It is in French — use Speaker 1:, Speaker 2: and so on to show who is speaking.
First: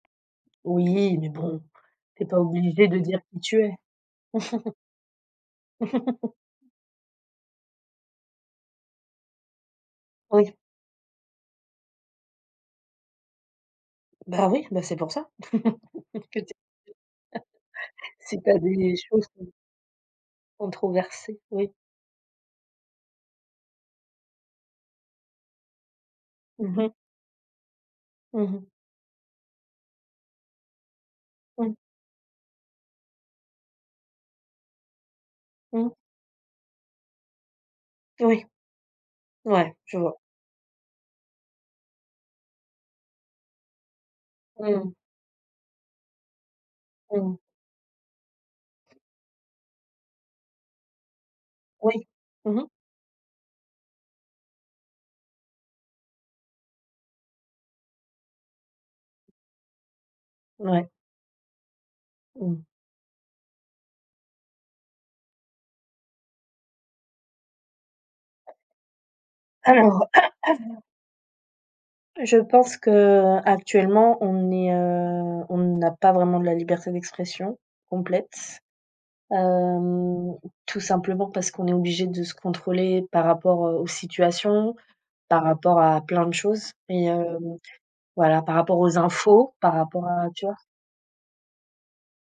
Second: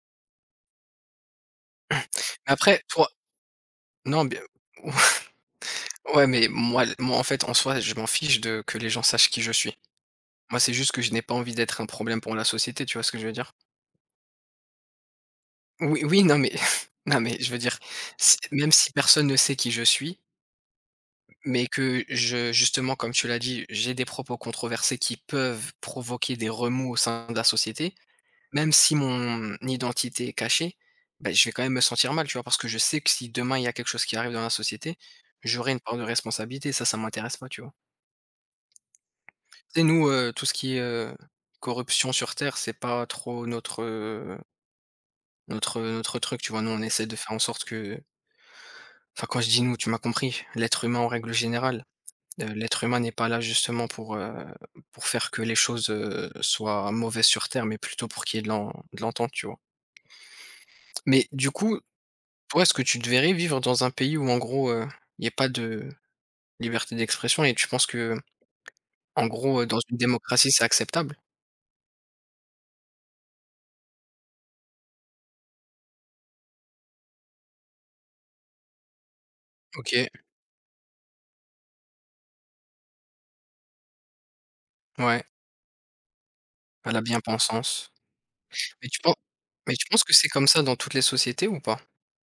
Speaker 1: Oui, mais bon, tu es pas
Speaker 2: Mais après
Speaker 1: obligé de
Speaker 2: toi
Speaker 1: dire qui tu es.
Speaker 2: non, bien ouais, mais moi l moi, en fait, en soi, je m'en fiche de que les gens sachent qui je suis.
Speaker 1: Oui.
Speaker 2: Moi, c'est juste que je n'ai pas envie d'être un problème pour la société, tu vois ce que je veux dire?
Speaker 1: Bah oui, bah, c'est pour ça.
Speaker 2: Oui, oui, non,
Speaker 1: Peut dire
Speaker 2: mais non, mais je veux dire, s
Speaker 1: si tu as
Speaker 2: même si
Speaker 1: des choses
Speaker 2: personne ne
Speaker 1: que
Speaker 2: sait qui je suis
Speaker 1: controversées,
Speaker 2: mais
Speaker 1: oui.
Speaker 2: que je justement, comme tu l'as dit, j'ai des propos controversés qui peuvent provoquer des
Speaker 1: Mmh
Speaker 2: remous
Speaker 1: mh.
Speaker 2: au sein de la société,
Speaker 1: Mmh
Speaker 2: même
Speaker 1: mh.
Speaker 2: si mon identité est cachée, bah, je vais quand même
Speaker 1: Mmh.
Speaker 2: me sentir mal, tu vois, parce que je sais que si demain il y a quelque chose qui arrive dans la société, j'aurai une
Speaker 1: Mmh.
Speaker 2: part de responsabilité, ça, ça m'intéresse pas, tu vois?
Speaker 1: Oui, ouais,
Speaker 2: Tu sais,
Speaker 1: je
Speaker 2: nous,
Speaker 1: vois.
Speaker 2: heu, tout ce qui est, heu, corruption sur terre, c'est pas trop notre, heu
Speaker 1: Mmh.
Speaker 2: notre, heu, notre truc, tu vois, nous, on essaie de faire
Speaker 1: Mmh.
Speaker 2: en sorte que enfin, quand je dis «nous», tu m'as compris, l'être humain en règle générale.
Speaker 1: Oui,
Speaker 2: Heu,
Speaker 1: mmh mh.
Speaker 2: l'être humain n'est pas là, justement, pour, heu, pour faire que les choses, heu, soient mauvaises sur terre mais plutôt pour qu'il y ait de l'en de l'entente, tu vois?
Speaker 1: Ouais.
Speaker 2: Mais du coup,
Speaker 1: Mmh.
Speaker 2: toi est-ce que tu te verrais vivre dans un pays où en gros, heu, il y a pas de liberté d'expression et tu penses que, en gros, heu, dans une
Speaker 1: Alors
Speaker 2: démocratie, c'est acceptable?
Speaker 1: je pense qu'actuellement, on est, heu, on n'a pas vraiment de la liberté d'expression complète,
Speaker 2: OK.
Speaker 1: hem, tout simplement parce qu'on est obligé de se contrôler par rapport, heu, aux situations,
Speaker 2: Ouais.
Speaker 1: par rapport à plein de choses
Speaker 2: À la
Speaker 1: et heu, donc,
Speaker 2: bien-pensance.
Speaker 1: voilà, par rapport
Speaker 2: Mais
Speaker 1: aux
Speaker 2: tu pen
Speaker 1: infos, par
Speaker 2: mais tu penses
Speaker 1: rapport
Speaker 2: que
Speaker 1: à
Speaker 2: c'est
Speaker 1: tu
Speaker 2: comme
Speaker 1: vois?
Speaker 2: ça dans toutes les sociétés ou pas?